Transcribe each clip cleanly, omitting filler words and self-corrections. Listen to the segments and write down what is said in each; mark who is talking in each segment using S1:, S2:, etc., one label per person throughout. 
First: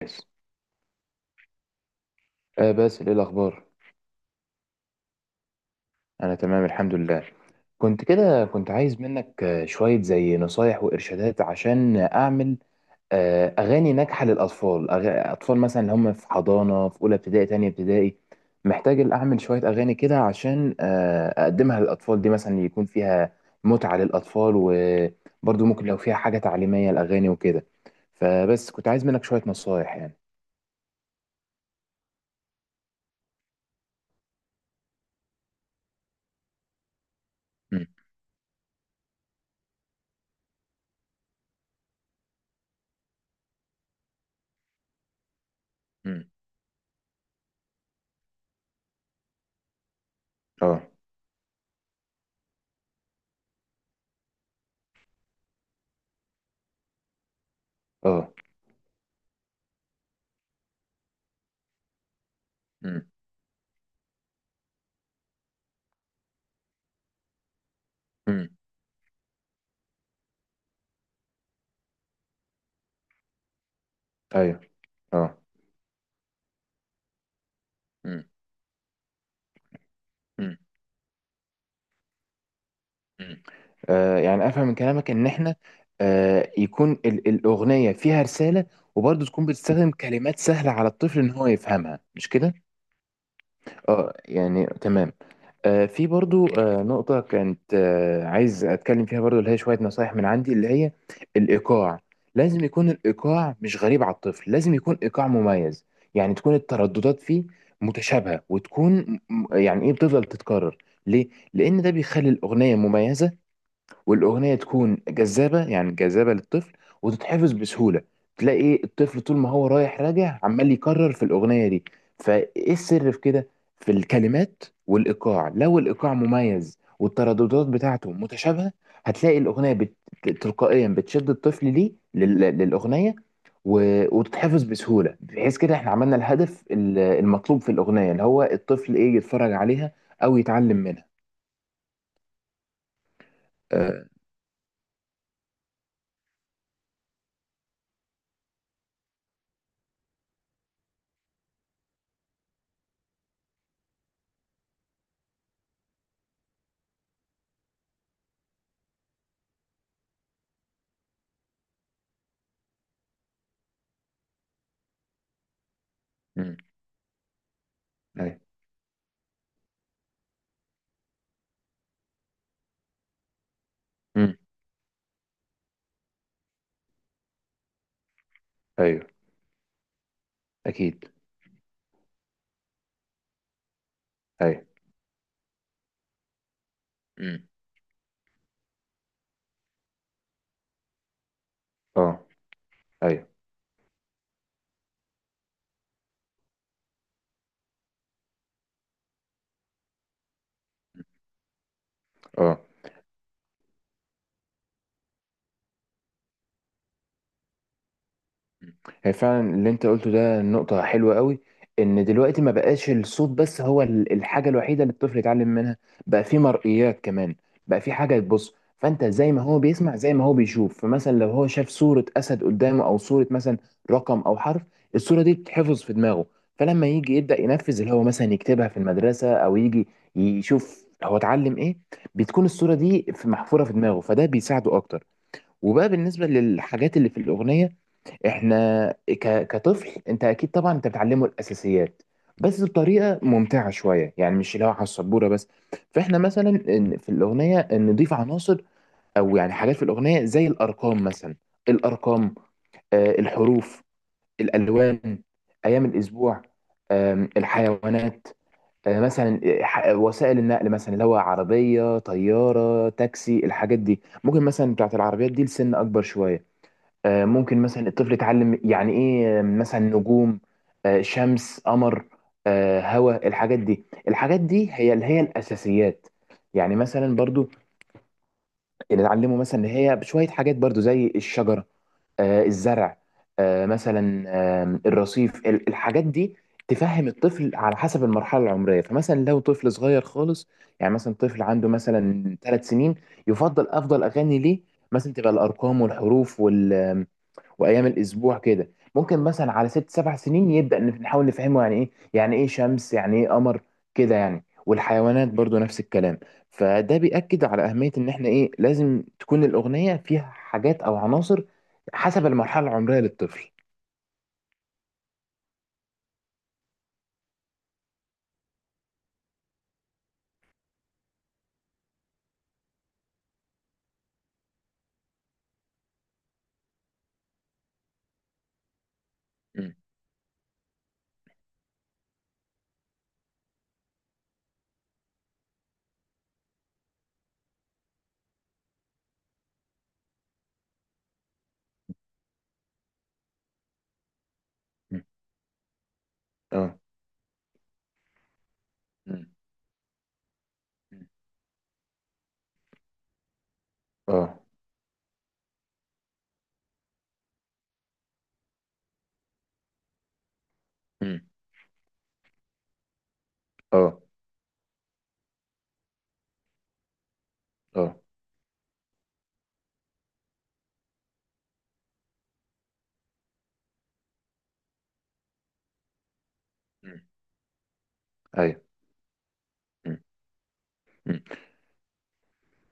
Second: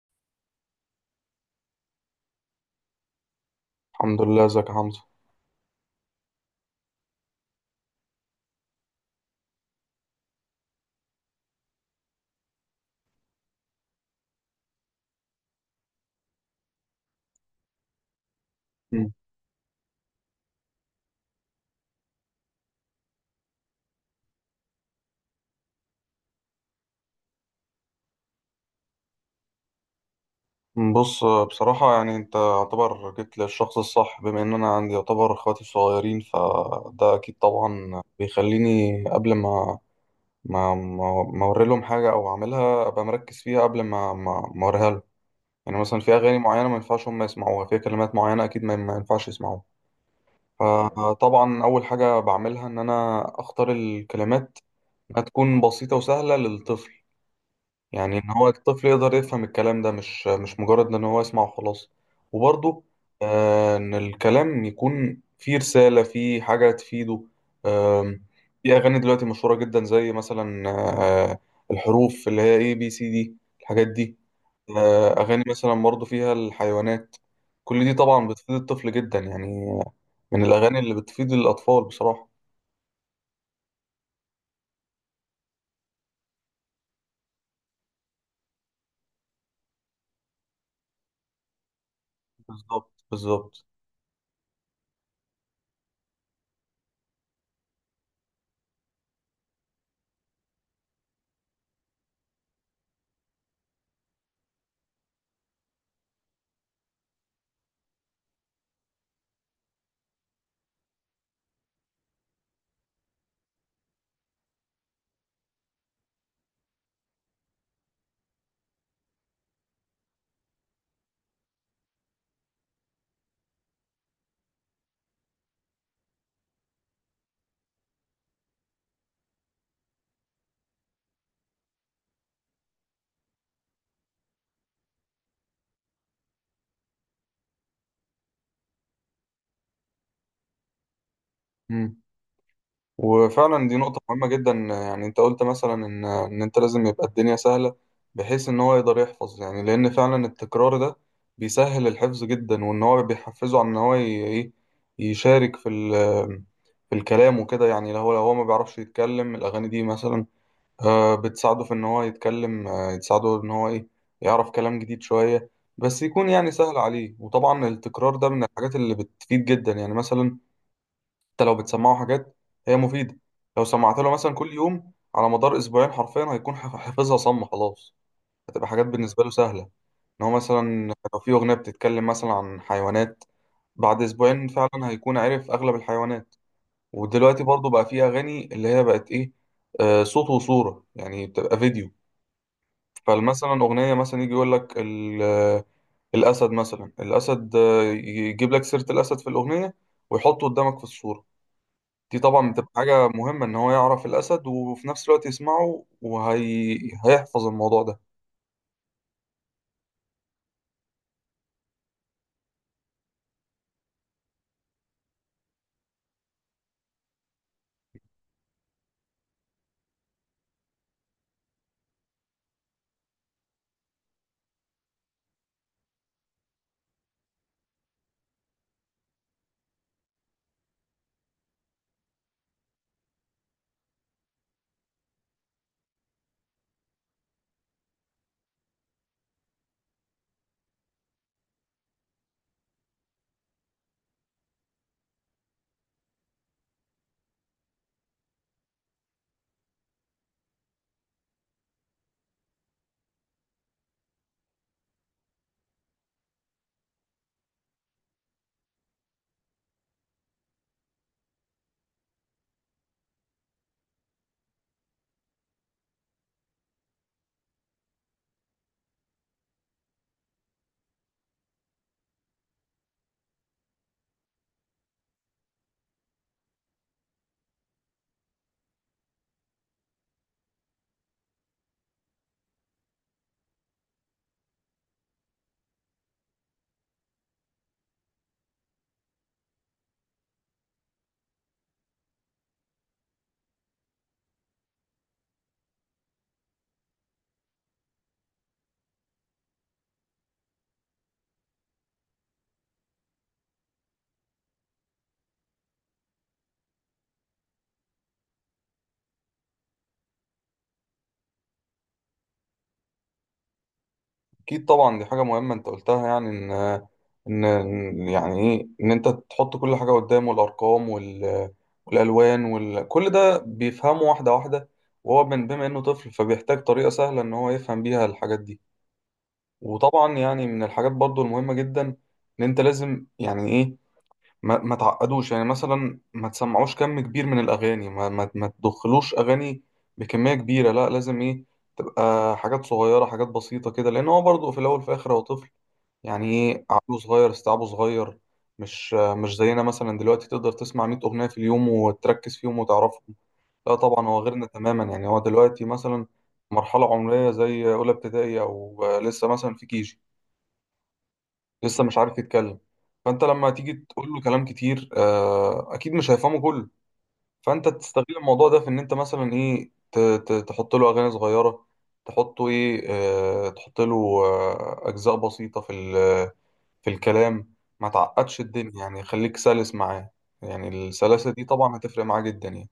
S1: بس. باسل، ايه الاخبار؟
S2: الحمد لله، ازيك يا حمزة؟
S1: انا تمام الحمد لله. كنت عايز منك، شوية زي نصايح وارشادات عشان اعمل اغاني ناجحة للاطفال. اطفال مثلا اللي هم في حضانة، في اولى ابتدائي، تانية ابتدائي. محتاج اعمل شوية اغاني كده عشان اقدمها للاطفال دي، مثلا يكون فيها متعة للاطفال، وبرضو ممكن لو فيها حاجة تعليمية الاغاني وكده. فبس كنت عايز منك شوية نصايح، يعني.
S2: بص، بصراحة يعني انت يعتبر جيت للشخص الصح بما ان انا عندي يعتبر اخواتي صغيرين، فده اكيد
S1: مم.
S2: طبعا بيخليني قبل ما ما اوري لهم حاجة او اعملها ابقى مركز فيها قبل ما ما اوريها لهم. يعني مثلا في
S1: مم.
S2: اغاني معينة ما ينفعش هم يسمعوها، في كلمات معينة اكيد ما ينفعش يسمعوها.
S1: اه.
S2: فطبعا اول حاجة بعملها ان انا اختار الكلمات، انها تكون بسيطة وسهلة للطفل. يعني ان
S1: اه.
S2: هو الطفل يقدر يفهم الكلام ده، مش مجرد ان هو يسمع وخلاص. وبرضه
S1: مم.
S2: ان الكلام يكون فيه رسالة، فيه حاجة تفيده. آم،
S1: مم.
S2: في اغاني دلوقتي مشهورة جدا زي مثلا الحروف اللي هي اي بي سي دي، الحاجات دي.
S1: ايوه. اه.
S2: اغاني مثلا برضه فيها الحيوانات، كل دي
S1: مم.
S2: طبعا بتفيد الطفل جدا يعني، من
S1: مم.
S2: الاغاني اللي بتفيد الاطفال بصراحة.
S1: مم. يعني افهم من كلامك ان احنا يكون الاغنيه فيها رساله، وبرضه تكون بتستخدم كلمات سهله على الطفل ان هو يفهمها، مش كده؟
S2: بالظبط بالظبط.
S1: اه، يعني تمام. في برضه نقطه كانت عايز اتكلم فيها برضه، اللي هي شويه نصايح من عندي، اللي هي الايقاع. لازم يكون الايقاع مش غريب على الطفل، لازم يكون ايقاع مميز. يعني تكون الترددات فيه متشابهه، وتكون يعني ايه، بتفضل تتكرر. ليه؟ لان ده بيخلي الاغنيه مميزه، والاغنيه تكون جذابه، يعني جذابه للطفل، وتتحفظ بسهوله. تلاقي إيه، الطفل طول ما هو رايح راجع عمال يكرر في الاغنيه دي. فايه السر في كده؟ في الكلمات والايقاع. لو الايقاع مميز والترددات بتاعته متشابهه، هتلاقي الاغنيه تلقائيا بتشد الطفل ليه للاغنيه، و... وتتحفظ بسهوله، بحيث كده احنا عملنا الهدف المطلوب في الاغنيه، اللي هو الطفل ايه، يتفرج عليها او يتعلم منها.
S2: مم. وفعلا دي نقطة
S1: آه.
S2: مهمة جدا، يعني انت قلت مثلا ان انت لازم يبقى الدنيا سهلة بحيث ان هو يقدر يحفظ. يعني لان فعلا التكرار ده بيسهل الحفظ جدا، وان هو بيحفزه على ان هو ايه، يشارك في في الكلام وكده. يعني لو هو لو هو ما بيعرفش يتكلم، الاغاني دي مثلا بتساعده في ان هو يتكلم، تساعده ان هو ايه، يعرف كلام جديد شوية بس يكون يعني
S1: مم.
S2: سهل عليه. وطبعا التكرار ده
S1: أيوة.
S2: من الحاجات اللي بتفيد جدا، يعني مثلا حتى لو بتسمعه حاجات هي مفيدة، لو سمعت له مثلا
S1: مم.
S2: كل يوم على مدار أسبوعين حرفيا هيكون حافظها صم خلاص، هتبقى حاجات
S1: أيوة.
S2: بالنسبة له سهلة. إن هو مثلا
S1: اكيد.
S2: لو في أغنية بتتكلم مثلا عن حيوانات، بعد أسبوعين
S1: ايوه.
S2: فعلا هيكون عارف أغلب الحيوانات. ودلوقتي
S1: امم.
S2: برضو بقى في أغاني اللي هي بقت إيه، آه، صوت وصورة، يعني بتبقى فيديو.
S1: اه. ايوه.
S2: فمثلا أغنية مثلا يجي يقول لك الأسد، مثلا الأسد يجيب لك سيرة الأسد في الأغنية، ويحطه قدامك في الصورة. دي طبعا
S1: اه.
S2: بتبقى حاجة مهمة إن هو يعرف الأسد، وفي نفس الوقت يسمعه وهي... هيحفظ الموضوع ده.
S1: هي فعلا اللي انت قلته ده نقطة حلوة قوي، ان دلوقتي ما بقاش الصوت بس هو الحاجة الوحيدة اللي الطفل يتعلم منها. بقى في مرئيات كمان، بقى في حاجة تبص. فانت زي ما هو بيسمع، زي ما هو بيشوف. فمثلا لو هو شاف صورة اسد قدامه، او صورة مثلا رقم او حرف، الصورة دي بتتحفظ في دماغه. فلما يجي يبدأ ينفذ، اللي هو مثلا يكتبها في المدرسة، او يجي يشوف هو اتعلم ايه، بتكون الصورة دي محفورة في دماغه، فده بيساعده اكتر. وبقى بالنسبة للحاجات اللي في الأغنية، احنا كطفل، انت اكيد طبعا انت بتعلمه الاساسيات، بس بطريقه ممتعه شويه، يعني مش اللي هو على السبوره بس. فاحنا مثلا في الاغنيه نضيف عناصر، او يعني حاجات في الاغنيه زي الارقام مثلا. الارقام، الحروف، الالوان، ايام الاسبوع، الحيوانات، مثلا وسائل النقل، مثلا اللي هو عربيه، طياره، تاكسي، الحاجات دي. ممكن مثلا بتاعت العربيات دي لسن اكبر شويه. ممكن مثلا الطفل يتعلم يعني ايه، مثلا نجوم، شمس، قمر، هواء، الحاجات دي. الحاجات دي هي اللي هي الاساسيات. يعني مثلا برضو اللي اتعلمه مثلا، اللي هي شويه حاجات برضو زي الشجره، الزرع، مثلا، الرصيف، الحاجات دي. تفهم الطفل على حسب المرحله العمريه. فمثلا لو طفل صغير خالص، يعني مثلا طفل عنده مثلا 3 سنين، يفضل افضل اغاني ليه مثلا تبقى الارقام والحروف وايام الاسبوع كده. ممكن مثلا على ست سبع سنين يبدا نحاول نفهمه يعني ايه، يعني ايه شمس، يعني ايه قمر، كده يعني. والحيوانات برضو نفس الكلام. فده بيأكد على أهمية إن إحنا، إيه، لازم تكون الأغنية فيها حاجات أو عناصر حسب المرحلة العمرية للطفل.
S2: أكيد طبعا دي حاجة مهمة أنت قلتها، يعني إن إن يعني إيه، إن أنت تحط كل حاجة قدامه، الأرقام وال... والألوان وال... كل ده بيفهمه واحدة واحدة. وهو من بما إنه طفل فبيحتاج طريقة سهلة إن هو يفهم بيها الحاجات دي.
S1: مم.
S2: وطبعا يعني من الحاجات برضو المهمة جدا إن أنت لازم يعني إيه ما تعقدوش. يعني مثلا ما تسمعوش كم كبير من الأغاني، ما تدخلوش أغاني بكمية كبيرة. لا لازم إيه، تبقى حاجات صغيرة، حاجات بسيطة كده، لأن هو برضه في الأول في
S1: مم.
S2: الآخر هو طفل. يعني إيه،
S1: اه.
S2: عقله صغير استيعابه صغير، مش
S1: مم.
S2: مش زينا مثلا دلوقتي تقدر تسمع 100
S1: مم.
S2: أغنية في اليوم وتركز فيهم وتعرفهم. لا طبعا هو
S1: اه.
S2: غيرنا تماما، يعني هو دلوقتي مثلا مرحلة عمرية زي أولى ابتدائي أو لسه مثلا في كيجي،
S1: مم.
S2: لسه مش عارف يتكلم. فانت لما تيجي
S1: اه.
S2: تقول له كلام كتير اكيد مش هيفهمه كله. فانت
S1: اه.
S2: تستغل الموضوع ده في ان انت مثلا ايه تحط له اغاني صغيره، تحطه ايه، تحط له اجزاء بسيطه في في
S1: مم.
S2: الكلام. ما تعقدش
S1: ايوه.
S2: الدنيا، يعني خليك سلس
S1: مم.
S2: معاه. يعني
S1: مم.
S2: السلاسه دي طبعا هتفرق معاه جدا يعني.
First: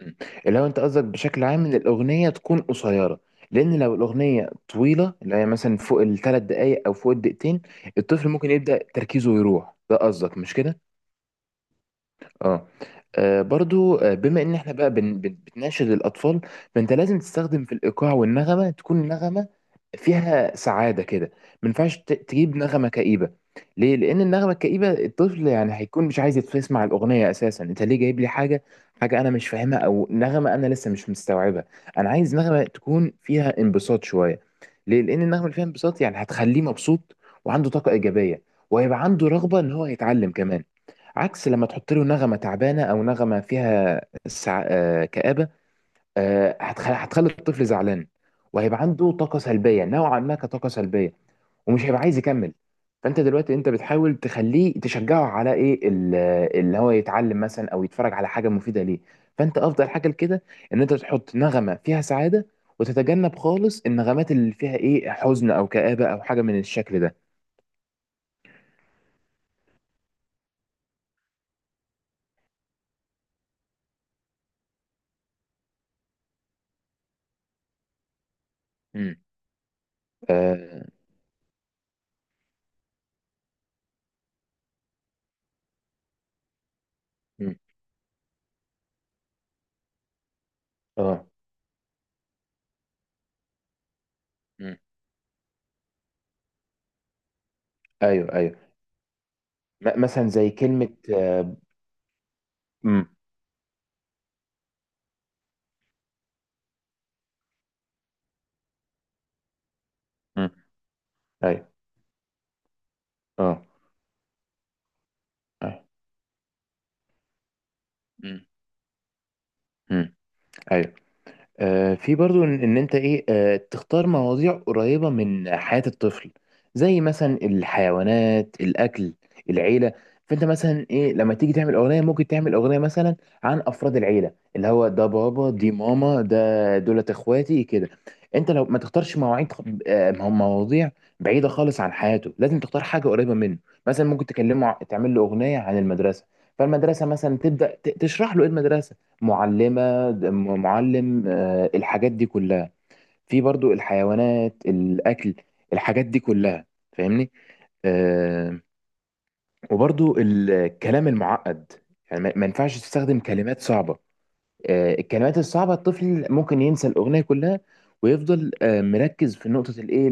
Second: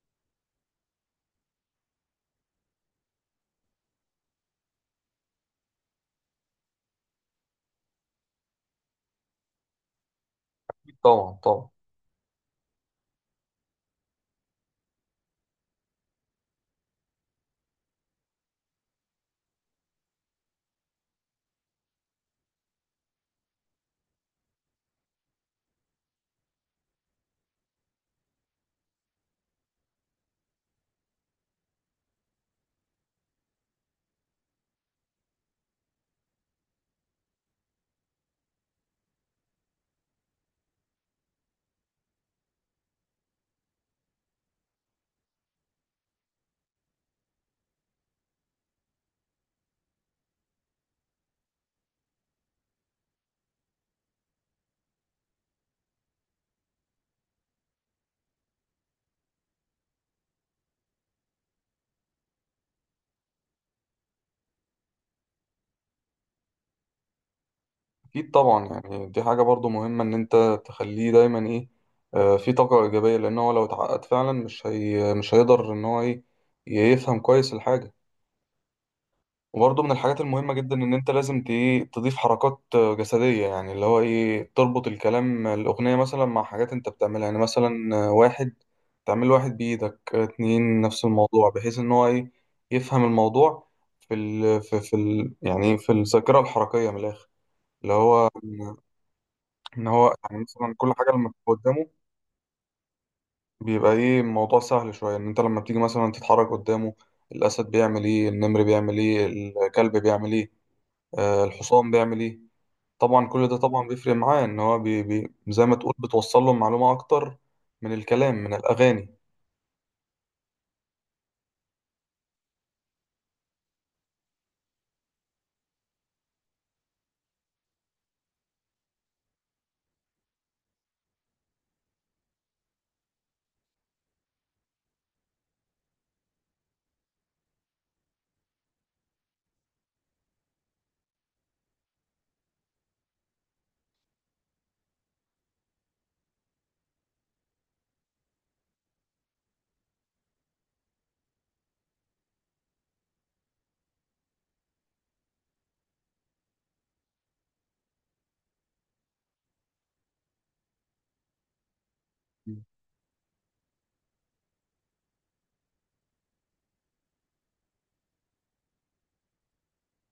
S1: مم. اللي هو انت قصدك بشكل عام ان الاغنيه تكون قصيره، لان لو الاغنيه طويله، اللي هي مثلا فوق الثلاث دقائق او فوق الدقيقتين، الطفل ممكن يبدا تركيزه يروح. ده قصدك، مش كده؟
S2: طبعا.
S1: اه. برضو، بما ان احنا بقى بتناشد الاطفال، فانت لازم تستخدم في الايقاع، والنغمه تكون نغمه فيها سعاده كده. ما ينفعش تجيب نغمه كئيبه. ليه؟ لان النغمه الكئيبه الطفل يعني هيكون مش عايز يسمع الاغنيه اساسا. انت ليه جايب لي حاجه، حاجه انا مش فاهمها، او نغمه انا لسه مش مستوعبها؟ انا عايز نغمه تكون فيها انبساط شويه. ليه؟ لان النغمه اللي فيها انبساط يعني هتخليه مبسوط، وعنده طاقه ايجابيه، وهيبقى عنده رغبه ان هو يتعلم كمان. عكس لما تحط له نغمة تعبانة، أو نغمة فيها سع... آه، كآبة، هتخلي الطفل زعلان، وهيبقى عنده طاقة سلبية نوعا ما، كطاقة سلبية، ومش هيبقى عايز يكمل. فأنت دلوقتي، أنت بتحاول تخليه، تشجعه على إيه اللي هو يتعلم مثلا أو يتفرج على حاجة مفيدة ليه. فأنت أفضل حاجة لكده إن أنت تحط نغمة فيها سعادة، وتتجنب خالص النغمات اللي فيها إيه حزن أو كآبة أو حاجة من الشكل ده.
S2: أكيد طبعا، يعني دي حاجة برضو مهمة إن أنت تخليه دايما إيه، في طاقة إيجابية، لأن هو لو اتعقد فعلا مش مش هيقدر إن هو إيه، يفهم كويس الحاجة.
S1: امم.
S2: وبرضو من الحاجات المهمة جدا
S1: آه.
S2: إن أنت لازم إيه، تضيف حركات جسدية، يعني اللي هو إيه، تربط الكلام الأغنية مثلا مع حاجات أنت بتعملها. يعني
S1: مم.
S2: مثلا واحد، تعمل واحد بإيدك، اتنين نفس
S1: آه.
S2: الموضوع، بحيث إن هو إيه، يفهم الموضوع في ال
S1: مم.
S2: في في ال يعني في الذاكرة الحركية من الآخر. اللي
S1: ايوه.
S2: هو
S1: ايوه.
S2: ان هو
S1: مثلا
S2: يعني
S1: زي
S2: مثلا
S1: كلمة
S2: كل حاجه لما بتبقى
S1: آه،
S2: قدامه
S1: مم،
S2: بيبقى ايه الموضوع سهل شويه. ان انت لما بتيجي مثلا تتحرك قدامه، الاسد بيعمل ايه، النمر بيعمل ايه، الكلب بيعمل
S1: مم،
S2: ايه، آه
S1: أيوه.
S2: الحصان بيعمل ايه. طبعا كل ده
S1: أه.
S2: طبعا بيفرق معاه، ان هو بي بي زي ما
S1: أيوه.
S2: تقول بتوصل له معلومه اكتر من الكلام
S1: مم.
S2: من الاغاني.
S1: مم، أيوه. في برضو إن انت ايه، تختار مواضيع قريبة من حياة الطفل، زي مثلا الحيوانات، الاكل، العيلة. فانت مثلا ايه، لما تيجي تعمل اغنية، ممكن تعمل اغنية مثلا عن افراد العيلة، اللي هو ده بابا، دي ماما، ده دولت اخواتي كده. انت لو ما تختارش مواعيد خ- آه، مواضيع بعيدة خالص عن حياته. لازم تختار حاجة قريبة منه. مثلا ممكن تكلمه، تعمل له اغنية عن المدرسة. فالمدرسة مثلا تبدأ تشرح له ايه المدرسة، معلمة، معلم، الحاجات دي كلها. في برضو الحيوانات، الأكل، الحاجات دي كلها، فاهمني؟ آه، وبرضو الكلام المعقد، يعني ما ينفعش تستخدم كلمات صعبة. الكلمات الصعبة الطفل ممكن ينسى الأغنية كلها، ويفضل مركز في نقطة الإيه،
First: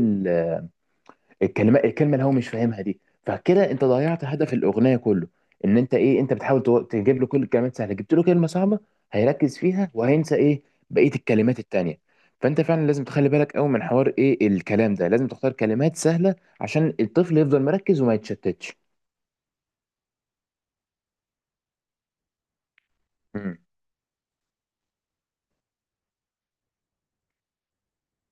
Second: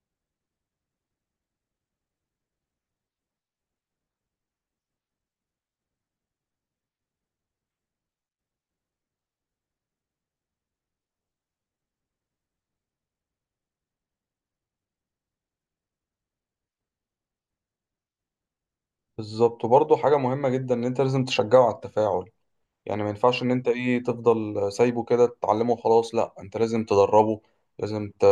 S1: الكلمه اللي هو مش فاهمها دي. فكده انت ضيعت هدف الاغنيه كله. ان انت ايه، انت بتحاول تجيب له كل الكلمات سهله، جبت له كلمه صعبه هيركز فيها، وهينسى ايه؟ بقيه الكلمات التانيه. فانت فعلا لازم تخلي بالك قوي من حوار ايه الكلام ده، لازم تختار كلمات سهله عشان الطفل يفضل مركز وما يتشتتش.
S2: بالظبط. وبرضه حاجه مهمه جدا ان انت لازم تشجعه على التفاعل. يعني ما ينفعش ان
S1: مم.
S2: انت ايه تفضل سايبه كده تتعلمه وخلاص، لا انت لازم تدربه، لازم ت...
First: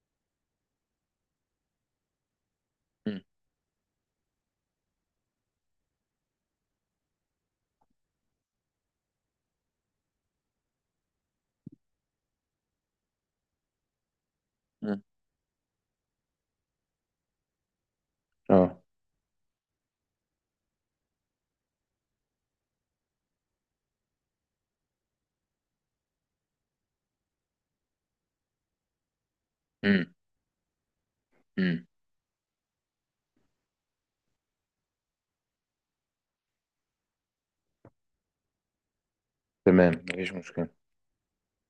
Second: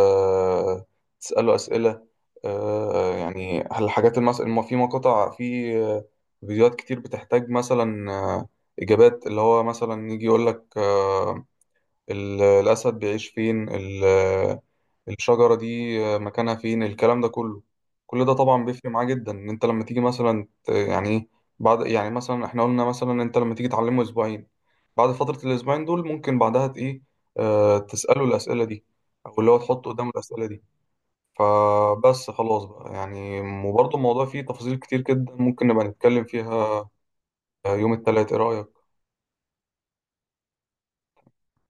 S2: تسأله أسئلة.
S1: مم.
S2: يعني الحاجات في مقاطع في فيديوهات كتير بتحتاج مثلا إجابات، اللي هو مثلا يجي يقول لك ال... الأسد بيعيش فين،
S1: مم.
S2: الشجرة دي مكانها فين، الكلام ده كله. كل ده طبعا
S1: اه.
S2: بيفرق معاه جدا، ان انت لما تيجي مثلا يعني إيه، بعد يعني مثلا احنا قلنا مثلا انت لما تيجي تعلمه اسبوعين، بعد فترة الأسبوعين دول ممكن بعدها إيه، آه تسأله الأسئلة دي، أو اللي هو تحط قدامه
S1: مم.
S2: الأسئلة دي.
S1: مم.
S2: فبس خلاص بقى يعني. وبرضه الموضوع فيه تفاصيل كتير جدا ممكن نبقى نتكلم فيها يوم التلات، إيه رأيك؟
S1: تمام، مفيش مشكلة.